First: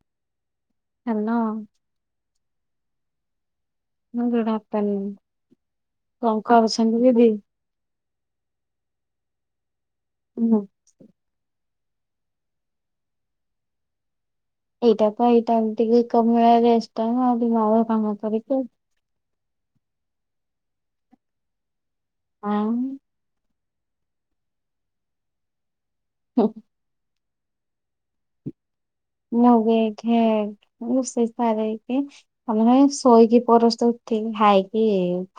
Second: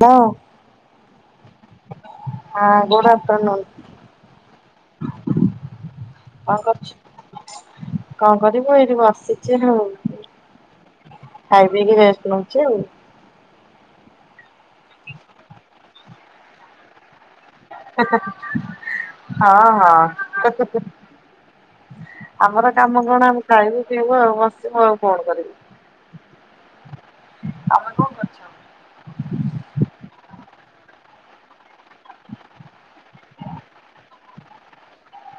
Hello hello. ହଁ ଗୋଡ଼ ହାତ ନଉ ମୁଣ୍ଡଟା [inaudible] କଣ କରୁଛନ୍ତି ଦିଦି? କଣ କରିବୁ ଏଇଠି ବସିଛି ଆଉ। ହୁଁ, ଖାଇ ପିଇକି ରେଷ୍ଟ ନଉଛି ଆଉ। ଏଇଟା ତ ଏଇ ଟାଇମ୍ ଟିକେ ରେଷ୍ଟ୍ ଟାଇମ ଆଉ [inaudible] କାମ କରିକି। ହଁ ହଁ ଆଉ ଆମର କାମ କଣ ଆମେ ଖାଇବୁ ପିିଇବୁ ଆଉ ବସିବୁ ଆଉ କଣ କରିବୁ। ହଁ ତମେ କଣ କରୁଛ? ମୁଁ ଏବେ ଏଇଠେ ରୋଷେଇ ସାରିକି ଥରେ ଶୋଇକି ପରସ୍ତେ ଉଠିକି ଖାଇକି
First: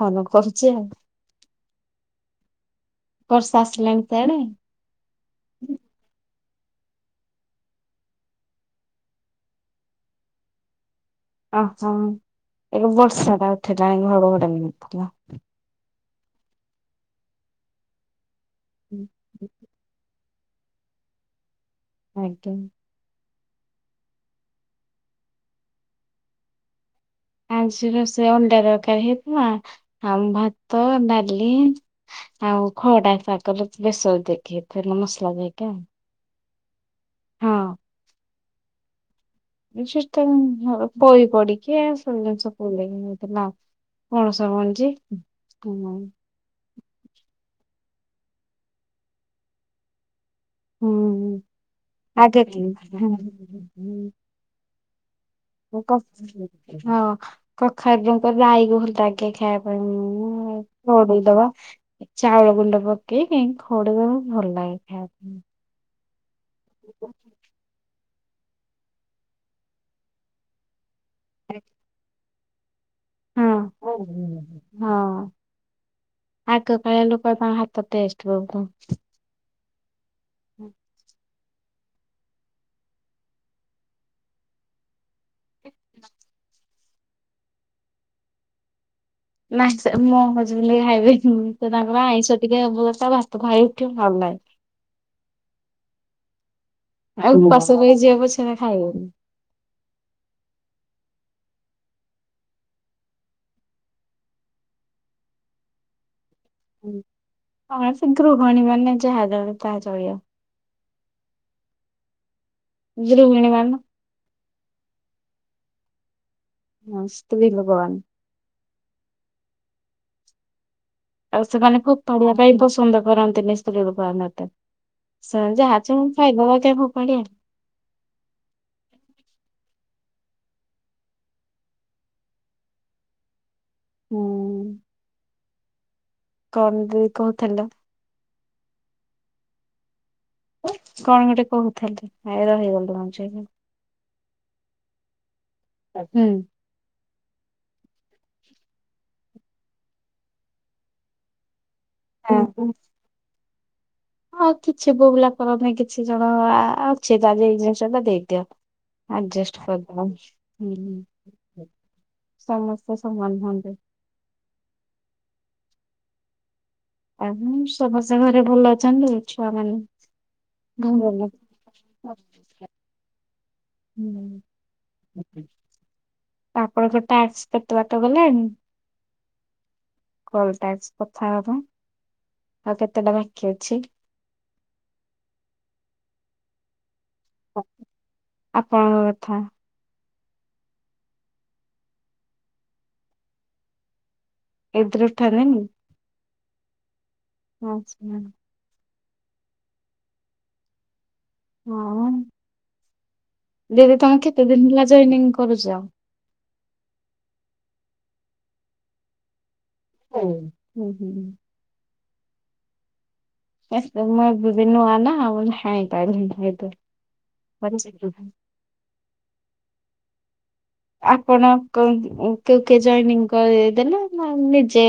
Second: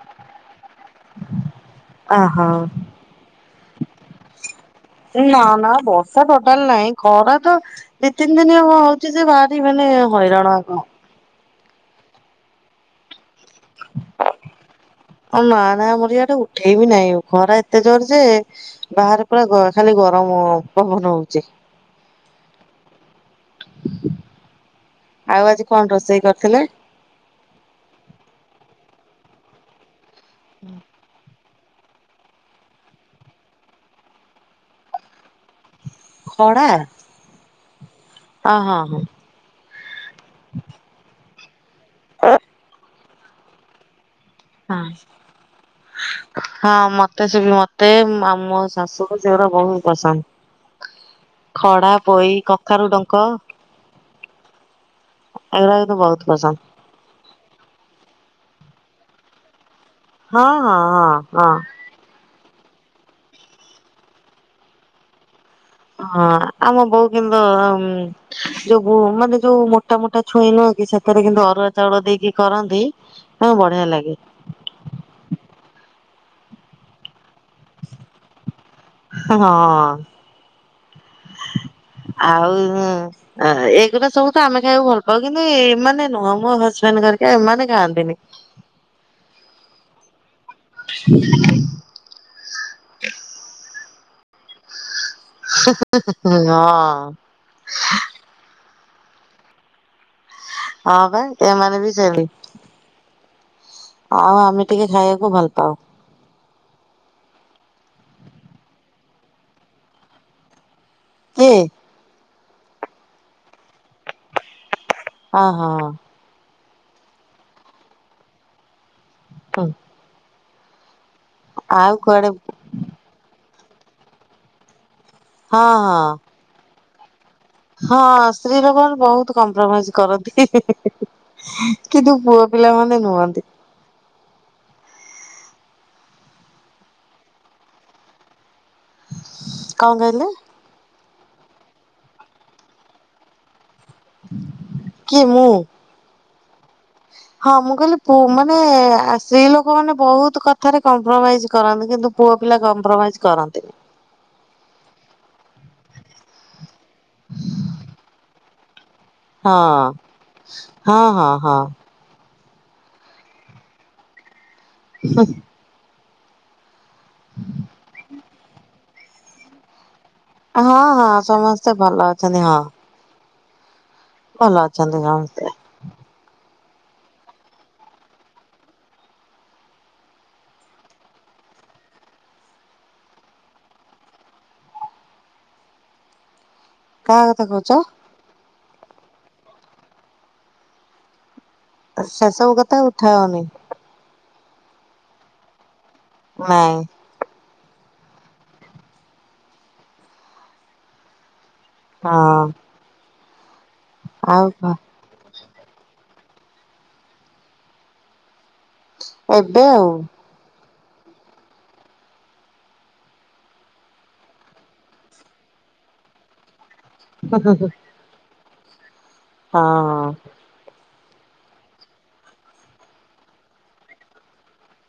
ଫୋନ କରୁଛି ଆଉ। ଅ ହ ବର୍ଷା ଆସିଲାଣି ସିଆଡେ? ନା ନା ବର୍ଷା ତ ଟୋଟାଲ ନାହିଁ ଖରା ତ ଦି ତିନି ଦିନ ହେଉଛି ଯେ ଭାରି ମାନେ ହଇରାଣ ଆ କଣ ଓହୋ ଏ ବର୍ଷା ଟା ଉଠିଲାଣି ଘଡ଼ଘଡ଼ି ବି ଉଠିଲା ଆଉ ନା ନା ଆମର ଇଆଡେ ଉଠେଇବି ନାହିଁ ଖରା ଏତେ ଜୋର ଯେ ବାହାରେ ପୁରା ଖାଲି ଗରମ ହଁ ହଁ ପବନ ହଉଛି। ଆଜ୍ଞା। ଆଉ ଆଜି କଣ ରୋଷେଇ କରିଥିଲେ? ଆଜି ରୋଷେଇ ଅଣ୍ଡା ତରକାରୀ ହେଇଥିଲା ଆମ ଭାତ, ଡାଲି ଆଉ ଖଡ଼ାଶାଗ ବେସର ଦେଇକି ମସଲା ଦେଇକି ଆଉ ଖଡ଼ା ହଁ। ଓ ହଁ ହଁ [inaudible] ପୋଇ ପଡିିକି ସବୁ ଜିନିଷ ପଡିକି ହେଇଥିଲା ଆଉ। ପଣସ ହଁ ମଞ୍ଜି ହୁଁ ହଁ ମତେ ସେ ମତେ ମତେ ଆମ ଶାଶୁକୁ ସେଗୁଡ଼ା ବହୁତ ପସନ୍ଦ। ହୁଁ ଖଡ଼ା, ପୋଇ, ଆଗେ କଖାରୁ ଡଙ୍କ ଏଗୁରା କିନ୍ତୁ ବହୁତ ପସନ୍ଦ। ହଁ କଖାରୁ ଡଙ୍କ ରାଈ ଭଲ ଲାଗେ। ହଁ ହଁ ହଁ ଘଡ଼େଇଦୋବା ହଁ ଚାଉଳ ଗୁଣ୍ଡ ପକେଇ ଖଡ଼ିବା ଭଲ ଲାଗେ ଖାଇବା ପାଇଁ ହଁ ଆମ ବୋଉ କିନ୍ତୁ ଆ ମୁଁ ଯୋଉ ମାନେ ଯୋଉ ମୋଟା ମୋଟା ଛୁଇଁ ନୁହଁ କି ସେପଟେ କିନ୍ତୁ ଅରୁଆ ଚାଉଳ ଦେଇକି କରନ୍ତି। ହଁ ବଢିଆ ଲାଗେ ହଁ। ଆଗକାଳ ଲୋକ ତ ହାତ ଟେଷ୍ଟ ବହୁତ। ହଁ ହୁଁ। ଆଉ ଏଇଗୁଡ଼ା ସବୁ ତ ଆମେ ଖାଇବାକୁ ଭଲ ହଉ କିନ୍ତୁ ଏମାନେ ନୁହଁ ମୋ ହଜବେଣ୍ଡ ଘରେକା ଏମାନେ ଖାଆନ୍ତି ନି। ନା ସେ ମୋ ହଜବେଣ୍ଡ ଖାଇବେ ତ ତାଙ୍କର ଆଇଁଷ ଟିକେ ଭାତ ଖାଇ ଭଲ ନାହିଁ। ହୁଁ ହୁଁ ହୁଁ ହୁଁ। ଆଉ ଉପାସ ରହି ଯିବେ ପଛେ ସେ ଖାଇବେନି। ହଁ ବା ଏମାନେ ବି ସେମିତି ଆଉ ଆମେ ଟିକେ ଖାଇବାକୁ ଭଲ ପାଉ। ହଣସଙ୍କୃୁ ଘଣି ବାାର ନ ଯାହାାଦବ ପାହା ଚଳିବା। କିଏ? ଦ୍ରୁବିଣୀ ମାନ ହଁ ହଁ। ହଁ ସ୍ତ୍ରୀ ଲୋକମାନେ। ତଉ [unintelligible] ଆଉ ସେମାନେ ଖୁବ ପଢଳିବା ପାଇଁ ପସନ୍ଦ କରନ୍ତିନି ସ୍ତ୍ରୀ ଲୋକମାନେ ଏତେ ହଁ ଯାହା ଅଛି ମୁଁ ହଁ ଖାଇବା କାଇଁ ଫୋପାଡ଼ିବା। ହଁ ସ୍ତ୍ରୀ ଲୋକମାନେ ବହୁତ କମ୍ପ୍ରମାଇଜ କରନ୍ତି କିନ୍ତୁ ପୁଅ ପିଲା ମାନେ ନୁହଁନ୍ତି। ହୁଁ କଣ ବିି କହୁଥିଲ? କଣ କହିଲେ? କଣ ଗୋଟେ କହୁଥିଲି ଏ ରହିଗଲ ମଝିରେ କିଏ ମୁଁ? ହୁଁ। ହଁ ମୁଁ କହିଲି ପୁ -ମାନେ ସ୍ତ୍ରୀ ଲୋକ ମାନେ ବହୁତ କଥାରେ କମ୍ପ୍ରମାଇଜ କରନ୍ତି କିନ୍ତୁ ପୁଅ ପିଲା ହଁ କମ୍ପ୍ରୋମାଇଜ କରନ୍ତିନି? ଆଉ କିଛି ପୁଅପିଲା କରନ୍ତି କିଛି ଜଣ ଅଛି ତା ଏଇ ଜିନିଷ ଟା ଦେଇଦିଅ। ଆଡଜଷ୍ଟ ହଁ କରିଦବା ହଁ ହୁଁ ହଁ ହଁ। ସମସ୍ତେ ସମାନ ନୁହଁନ୍ତି। ହ [unintelligible] ଆ ସମସ୍ତେ ଘରେ ଭଲ ଅଛନ୍ତି ଛୁଆମାନେ? ହଁ ହଁ ସମସ୍ତେ ଭଲ ଅଛନ୍ତି ହଁ। ହୁଁ ଭଲ ଅଛନ୍ତି ସମସ୍ତେ। ତାପରେ ତୋ ଟାକ୍ସ କେତେବାଟ ଗଲାଣି? କଲ ଟାକ୍ସ କଥା ହେବା ପାଇଁ। ଆଉ କେତେଟା ବାକି ଅଛି? ହ କାହା କଥା କହୁଛ? ଆପଣଙ୍କ କଥା। ସେେ ସବୁ କଥାେ ଉଠାଅନି? ଏ ଦରଠାନେନି? ନାଇଁ। ହଁ। ହଁ। ଦିଦି ତମେ କେତେ ଦିନ ଆଉ ହେଲା ଜନିଂ କରୁଛ। ଏବେ ଆଉ। ହୁଁ ହୁଁ ହୁଁ। ଏତେ ମୁଁ ଅବେ ବି ନୂଆ ନା ହାଇ ପାରିଲିନି ବଞଜଗହ [unintelligible] ହଁ ହଁ। ଆପଣ କେଉ କେ ଜନିଂ କରିଦେଲେ ନା ନିଜେ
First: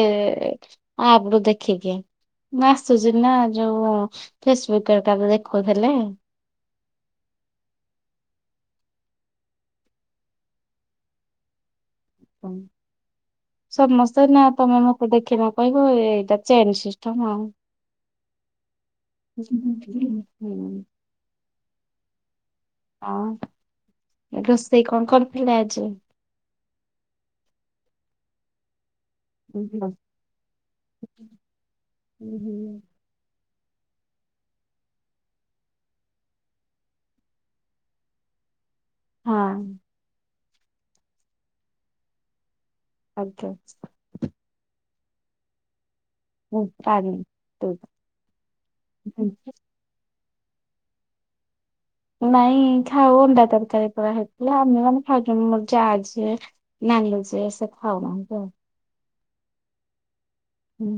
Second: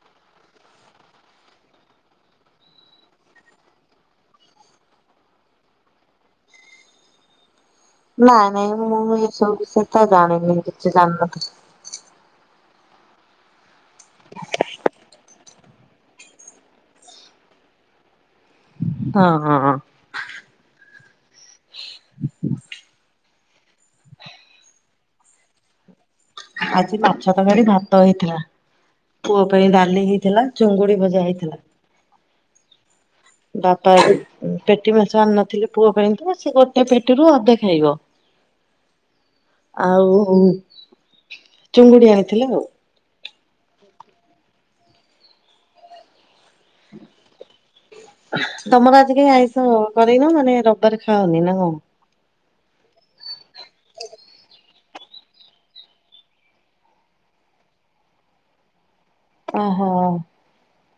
ଆପ ରୁ ଦେଖିକି ନା ଆସୁଛି ନା ଯୋଉ ଫେସବୁକ ହରିକାରୁ ଦେଖଉଥିଲେ। ନାଇଁ ନାଇଁ ମୁଁ ଏସବୁ ବିଷୟ ତ ଜାଣିନି କିଛି ଜାଣିନଥା ହୁଁ। ସମସ୍ତେ ନା ତମେ ମତେ ଦେଖିନ କହିବ ଏଇଟା ଚେନ ସିଷ୍ଟମ ଆଉ। ହ [inaudible] ହ ହଁ ରୋଷେଇ କଣ କରଥିଲେ ଆଜି? ଆଜି ମାଛ ତରକାରି ଭାତ ହେଇଥିଲା। ପୁଅ ହୁଁ ପାଇଁ ଡାଲି ହେଇଥିଲା ଚୁଙ୍ଗୁଡି ଭଜା ହେଇଥିଲା। ହୁଁ ହୁଁ। ବାପା ପେଟି ମାଛ ଆଣି ନଥିଲେ ପୁଅ ପାଇଁ ତ ସେ ଗୋଟେ ପେଟିରୁ ଅଧେ ଖାଇବ। ହଁ ଆଉ ଚୁଙ୍ଗୁଡି ଆଣିଥିଲ ଆଉ। ଆଜ୍ଞା। ପାଣି ତମର ଆଜି କାହି ଆଇଁଷ ନେଇନ ମାନେ ରବିବାରେ ଖାଅନି ନା କଣ? ନାଇଁ ଖାଉ ଅଣ୍ଡା ତରକାରୀ ପୁରା ହେଇଥିଲା ଆମେ ମାନେ ଖାଇ କର ଜାଆ ଯିଏ ନାହିଁ ସେ ସେ ଖାଉନାହନ୍ତି ଆଉ। ଓହୋ। ହୁଁ।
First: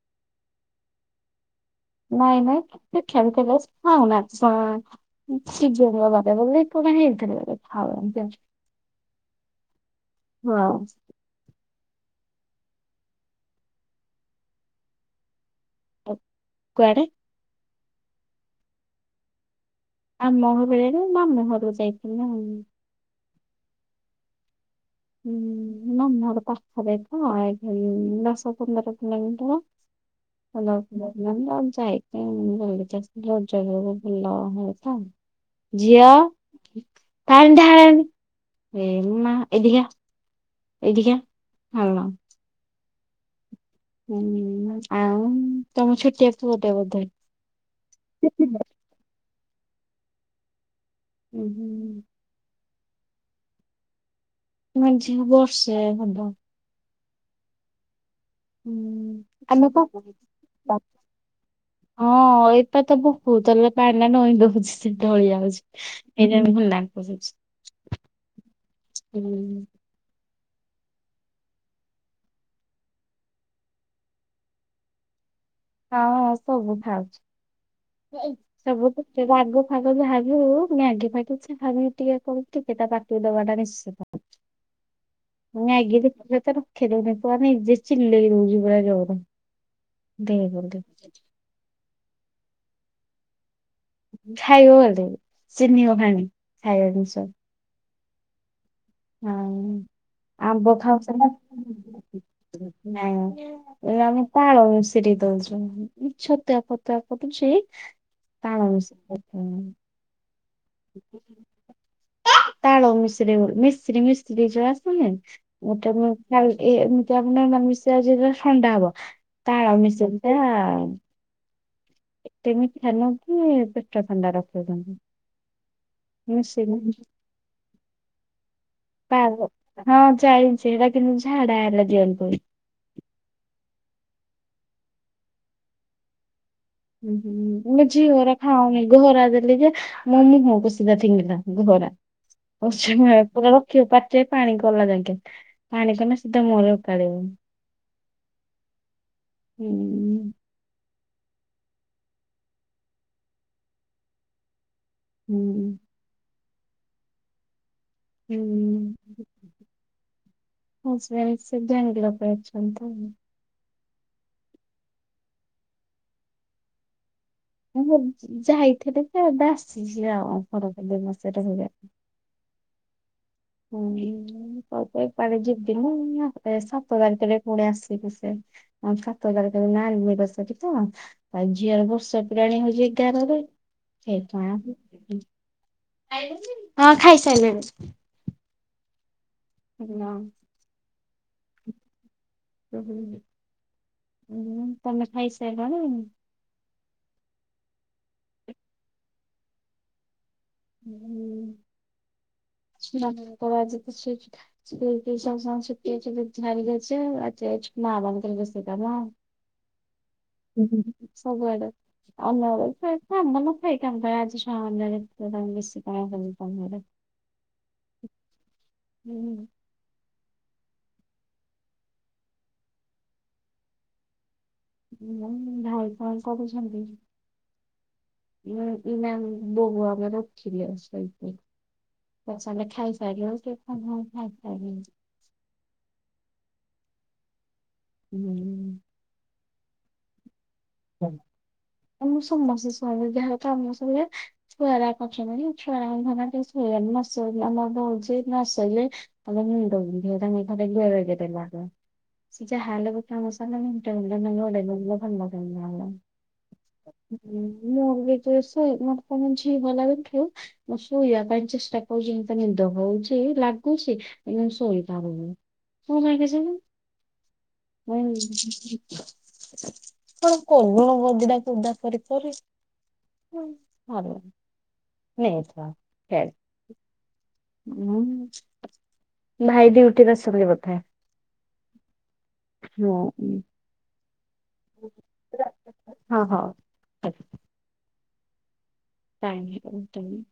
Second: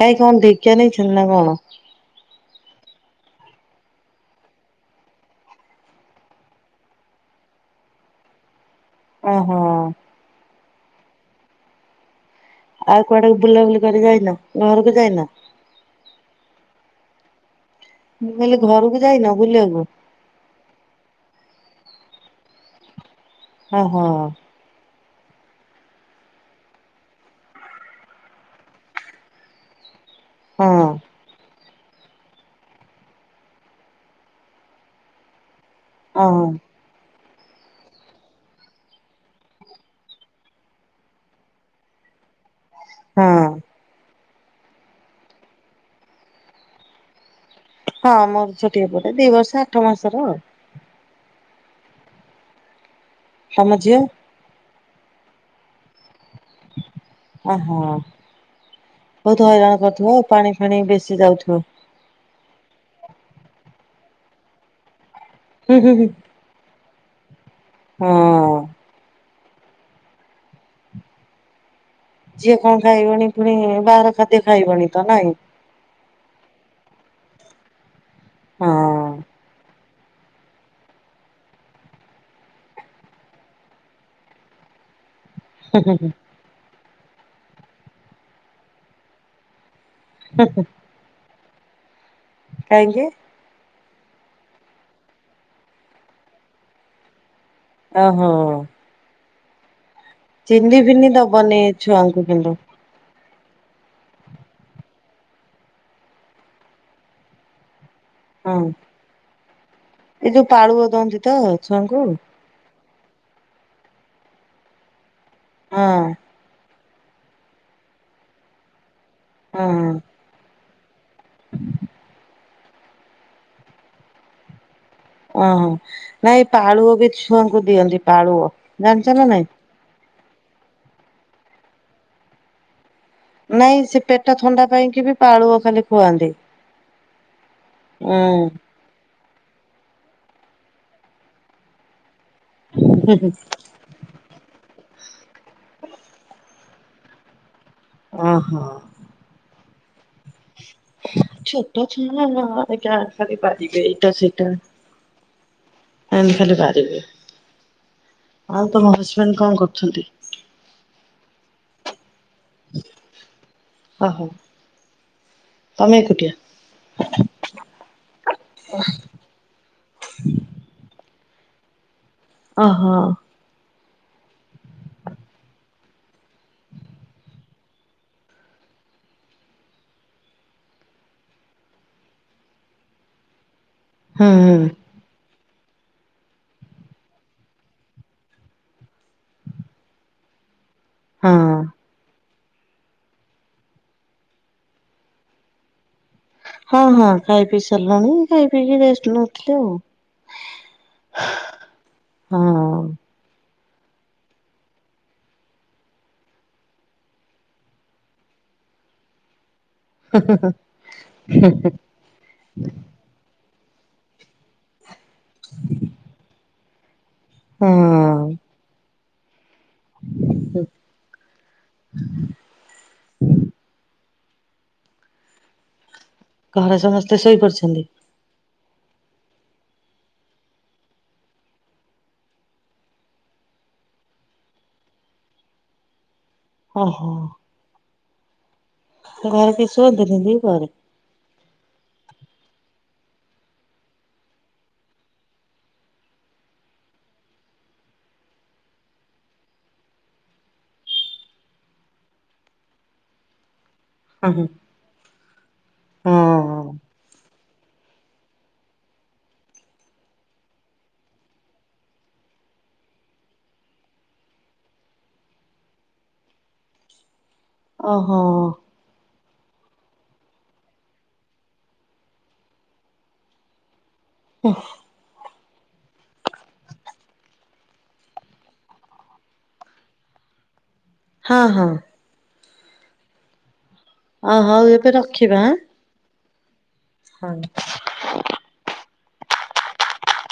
କାଇ କଣ ଦୀକ୍ଷା ନେଇଛନ୍ତି ନା କଣ? ନାଇଁ ନାଇଁ ତ [unintelligible] ଖେଲ ଖେଲେ ଖଉନା ଶିିବ ଙ୍କ ବାର ବୋଲି ନାଇ ହେଇଥରେ ଥାଉ ଅମିତି ଆଉ। ଓହୋ। ହଁ। ଆଉ କୁଆଡାକୁ ବୁଲାବୁଲି କରି ଯାଇନା ଘରକୁ ଯାଇନ? ତ କୁଆଡେ? ମୁଁ କହିଲି ଘରକୁ ଯାଇନ ବୁଲିବାକୁ। ଆମ ଘର [unintelligible] ନାଇ ମାମୁଁ ହରକୁ ଯାଇଥିଲି ଆଉ ଅ ହୋ। ହୁଁ। ମାମୁଁ ହର ପାଖରେ ତ ଦଶ ପନ୍ଦର ପନ୍ଦର କିଲୋମିଟର। ହଲ ହଁ। [unintelligible] ଯାଇକି ବୁଲିକି ଆସିଲି ରଜ [unintelligible] ଝିଅ ଓହୋ ପାଣି ଢାଳେନି ଏମା ଏଠି କି ଆ ଏଇଠି କି ଆ ହାଲୋ। ହଁ। ହୁଁ ଆଉ ତମ ଛୋଟିଆ ପୁଅଟେ ବୋଧେ? ହଁ ମୋର ଛୋଟି ଏ ପୁଟେ ଦି ବର୍ଷ ଆଠ ମାସର ଆଉ। ହୁଁ ହୁଁ। ତମ ଝିଅ? ମ ଝିଅ ବର୍ଷେ ହବ। ଓହୋ। ହୁଁ ବହୁତ ଆମ ହଇରାଣ କରୁଥିବ ଆଉ ପାଣି ଫାଣି [unintelligible] ବେଶୀ ଯାଉଥିବ। ହଁ ଏଟା ତ ବୋତଲରେ ପାଣିରା ନଇଁ ଦୋଉଚି ସେ ଢ଼ଳି ଯାଉଛି ହୁଁ ହୁଁ ହୁଁ ସେଇଥିପାଇଁ ମୋ ରାଗ ଚିଡୁଚି ହଁ। ହୁଁ। ଯିଏ କଣ ଖାଇବନି ପୁଣି ବାହାର ଖାଦ୍ୟ ଖାଇବନି ତ ନାଇଁ ହଁ ହଁ ସବୁ ଖାଉଚି ହଁ ସବୁତ ଖାଉଚି ରାଗ ଫାଗ ଯାହାବି ହୋଉ ମାଗି ଫାଗି କିଛି ଭାବୁ ଟିକେ କ ଟିକେ ତା ପାଟି ଦବାଟା ନିଶ୍ଚିତ। ହୁଁ ହୁଁ ମାଏଗି ହୁଁ। ଖ ତ ରଖେ ଦୋଉନି ପୁଅ ଯେ ଚିଲେଇ ଦୋଉଚି ପୁରା ଯୋରେ ଦେ ବୋଲି। କାହିଁକି? ଖାଇବ ବୋଲି ଚିହ୍ନି ଗଲାଣି ଖାଇବା ଜିନିଷ। ଓ ହୋ। ହୁଁ। ଚିନି ଫିନି ଦବନି ଛୁଆଙ୍କୁ କିନ୍ତୁ ନାଇଁ। ଆମେ ତାଳ ସିରି ଦୋଉଚି ଛତୁଆ ଫତୁଆ ଫତୁଚି ତାଳ [unintelligible] ତାଳୁଅ ଦିଅନ୍ତି ତ ଛୁଆଙ୍କୁ ମିଶ୍ରି ମିଶ୍ରି ଯୋଉ ଆସୁନି ହଁ ଗୋଟେ [unintelligible] ଆଉ ଏ ଏମିତି ଆପଣ ମିଶ୍ରି ଆଜି ଥଣ୍ଡା ହବ ତାଳ ହଁ ମିଶ୍ରି ଟା କେମିତି ଖାନ କି ପେଟ ଥଣ୍ଡା ରଖୁଚନ୍ତି। ଓହୋ ନାଇଁ ପାଳୁଅ ବି ଛୁଆଙ୍କୁ ଦିଅନ୍ତି ପାଳୁଅ ଜାଣିଚ ନା ନାଇଁ। ଜାଣିଛି ହେଟା କିନ୍ତୁ ଝାଡା ହେଲା ଦିଅନ୍ତି। ନାଇଁ ସେ ପେଟ ଥଣ୍ଡା ପାଇଁକି ବି ପାଳୁଅ ଖାଲି ଖୁଆନ୍ତି। ଉହୁ ମୋ ଝିଅ ହେରା ଉଁ। ଖାଉନି ଘରା ଲି ଯେ ମୋ ମୁହଁକୁ ସିଧା ଫିଙ୍ଗିଲା ଗୁହଉରା ପା ରଖିବ ପାଟ୍ ରେ ପାଣି କଲା ପାଣି କଲେ ସିଧା ମ ରେ କଡିବ। ଓ ହୋ। ହୁଁ। ଛୋଟ ଛୁଆ ଏଇଟା ଖାଲି ବାରିବେ ଏଇଟା ସେଇଟା ହୁଁ। ଖାଲି ବାରିବେ ଆଁ ତମ ହୁଁ ହଜବେଣ୍ଡ କଣ କରୁଛନ୍ତି? ହଜବେଣ୍ଡ ସେ ବାଙ୍ଗଲୋରରେ ଅଛନ୍ତି ଆଉ। ଓହୋ ତମେ ଏକୁଟିଆ? ମୁଁ ଯାଇଥିଲି ଯେ ଏବେ ଆସିଚି ଆଉ ଘର ମାସେ ରହି ଅହୋ। ହୁଁ କ ଏପଡେ ଯିବିନି ସାତ ତାରିଖରେ ଫୁଣି ଆସିବେ ସେ ଆଁ ସାତ ତାରଖ ଅନିବର୍ଷରି ତ ଆଉ ଝିଅର ବର୍ଷ ପୁରାଣୀ ହୋଉଛି ଏଗାରରେ। ସେଇ ହୁଁ ହୁଁ [unintelligible] ହିଁ ଖାଇସାରିଲିଣି। ହାଲୋ। ହଁ। [unintelligible] ତମେ ଖାଇ ସାଇଲଣି? ହଁ ହଁ ଖାଇ ପିଇ ସାରିଲାଣି ଖାଇ ପିଇକି ରେଷ୍ଟ ନୋଉଥିଲି ଆଉ। ହଁ ହଁ। ହଁ [unintelligible] ସେଇଟା ପା। ହ ଉଁ ସବୁଆଡେ ଆଉ ନ ଖାଇ [unintelligible] ଆମ ମାନ ପାଇଁ କା ଆଜି ଛୁଆ ମାନେ। ତ ତମେ ମିଶି କଣ କରିବରେ। ହଁ। ହୁଁ। [unintelligible] ଦମ ଧାଉ। ଘରେ ସମସ୍ତେ ଶୋଇପଡିଛନ୍ତି। ନାଇ ନା ବୋଉ ଆମର ଉଠିଲେ ଶୋଇପଡ଼ି। ପଛେ ଆମେ ଖାଇ ସାରିଲୁଣି [unintelligible] ଓହୋ। ହୁଁ। ଘରେ କିଏ ଶୁଅନ୍ତିିନି ଦି ପହରେ। ହୁଁ ଆମେ ସମସ୍ତେ ଶୁଅନ୍ତି ଯାହା କ୍ରମଶ ହୁଏ ଛୁଆ ଗୁରାକ ଅଛ [unintelligible] ଛୁଆ ରା ଖରା ରେ କେହି ଶୁଅ [unintelligible] ନଶୋଇଲେ ଆମର ତ ହଉଚି ନ ଶୋଇଲେ ଆମର ମୁଣ୍ଡ ବିନ୍ଧିବ ତାଙ୍କେ [unintelligible] ଗେରେ ଗେରେ ଲାଗବ। ସେ ଯାହା ହେଲେ ଗୋଟେ ଆମର। [unintelligible] ହଁ ହଁ [unintelligible] ବିନ୍ଧାହବ। [unintelligible] ଏବେ ଯେ ଶୋଇ ମତେ [unintelligible] ଭଲ ଲାଗେ ଆମେ ଖେଳୁ ମୁଁ ଶୋଇବା ପାଇଁ ଚେଷ୍ଟା କରୁଛି ମତେ ନିଦ ହଉ ଛି ଲାଗୁଛି ଏ କିନ୍ତୁ ଶୋଇପାରିନି କଣ ପାଇଁ କେଜାଣି। ଓହୋ ନାଇଁ। କଣ କରୁଣ ଗାଦି ଟା କୁ ଉଦା କରି କରି ଭ ଓଃ। ହେ ଥା ହିଆଡେ। ହୁଁ ଭାଇ ଡିଉଟିରୁ ଆସିବେଣି ବୋଧେ। ହଁ ହଁ। ନାଇ। ଓ ହଉ ଏବେ ରଖିବା। ହଁ ହଉ। ହଁ। ଟାଇମି ହେଇଗଲା ଟାଇମି।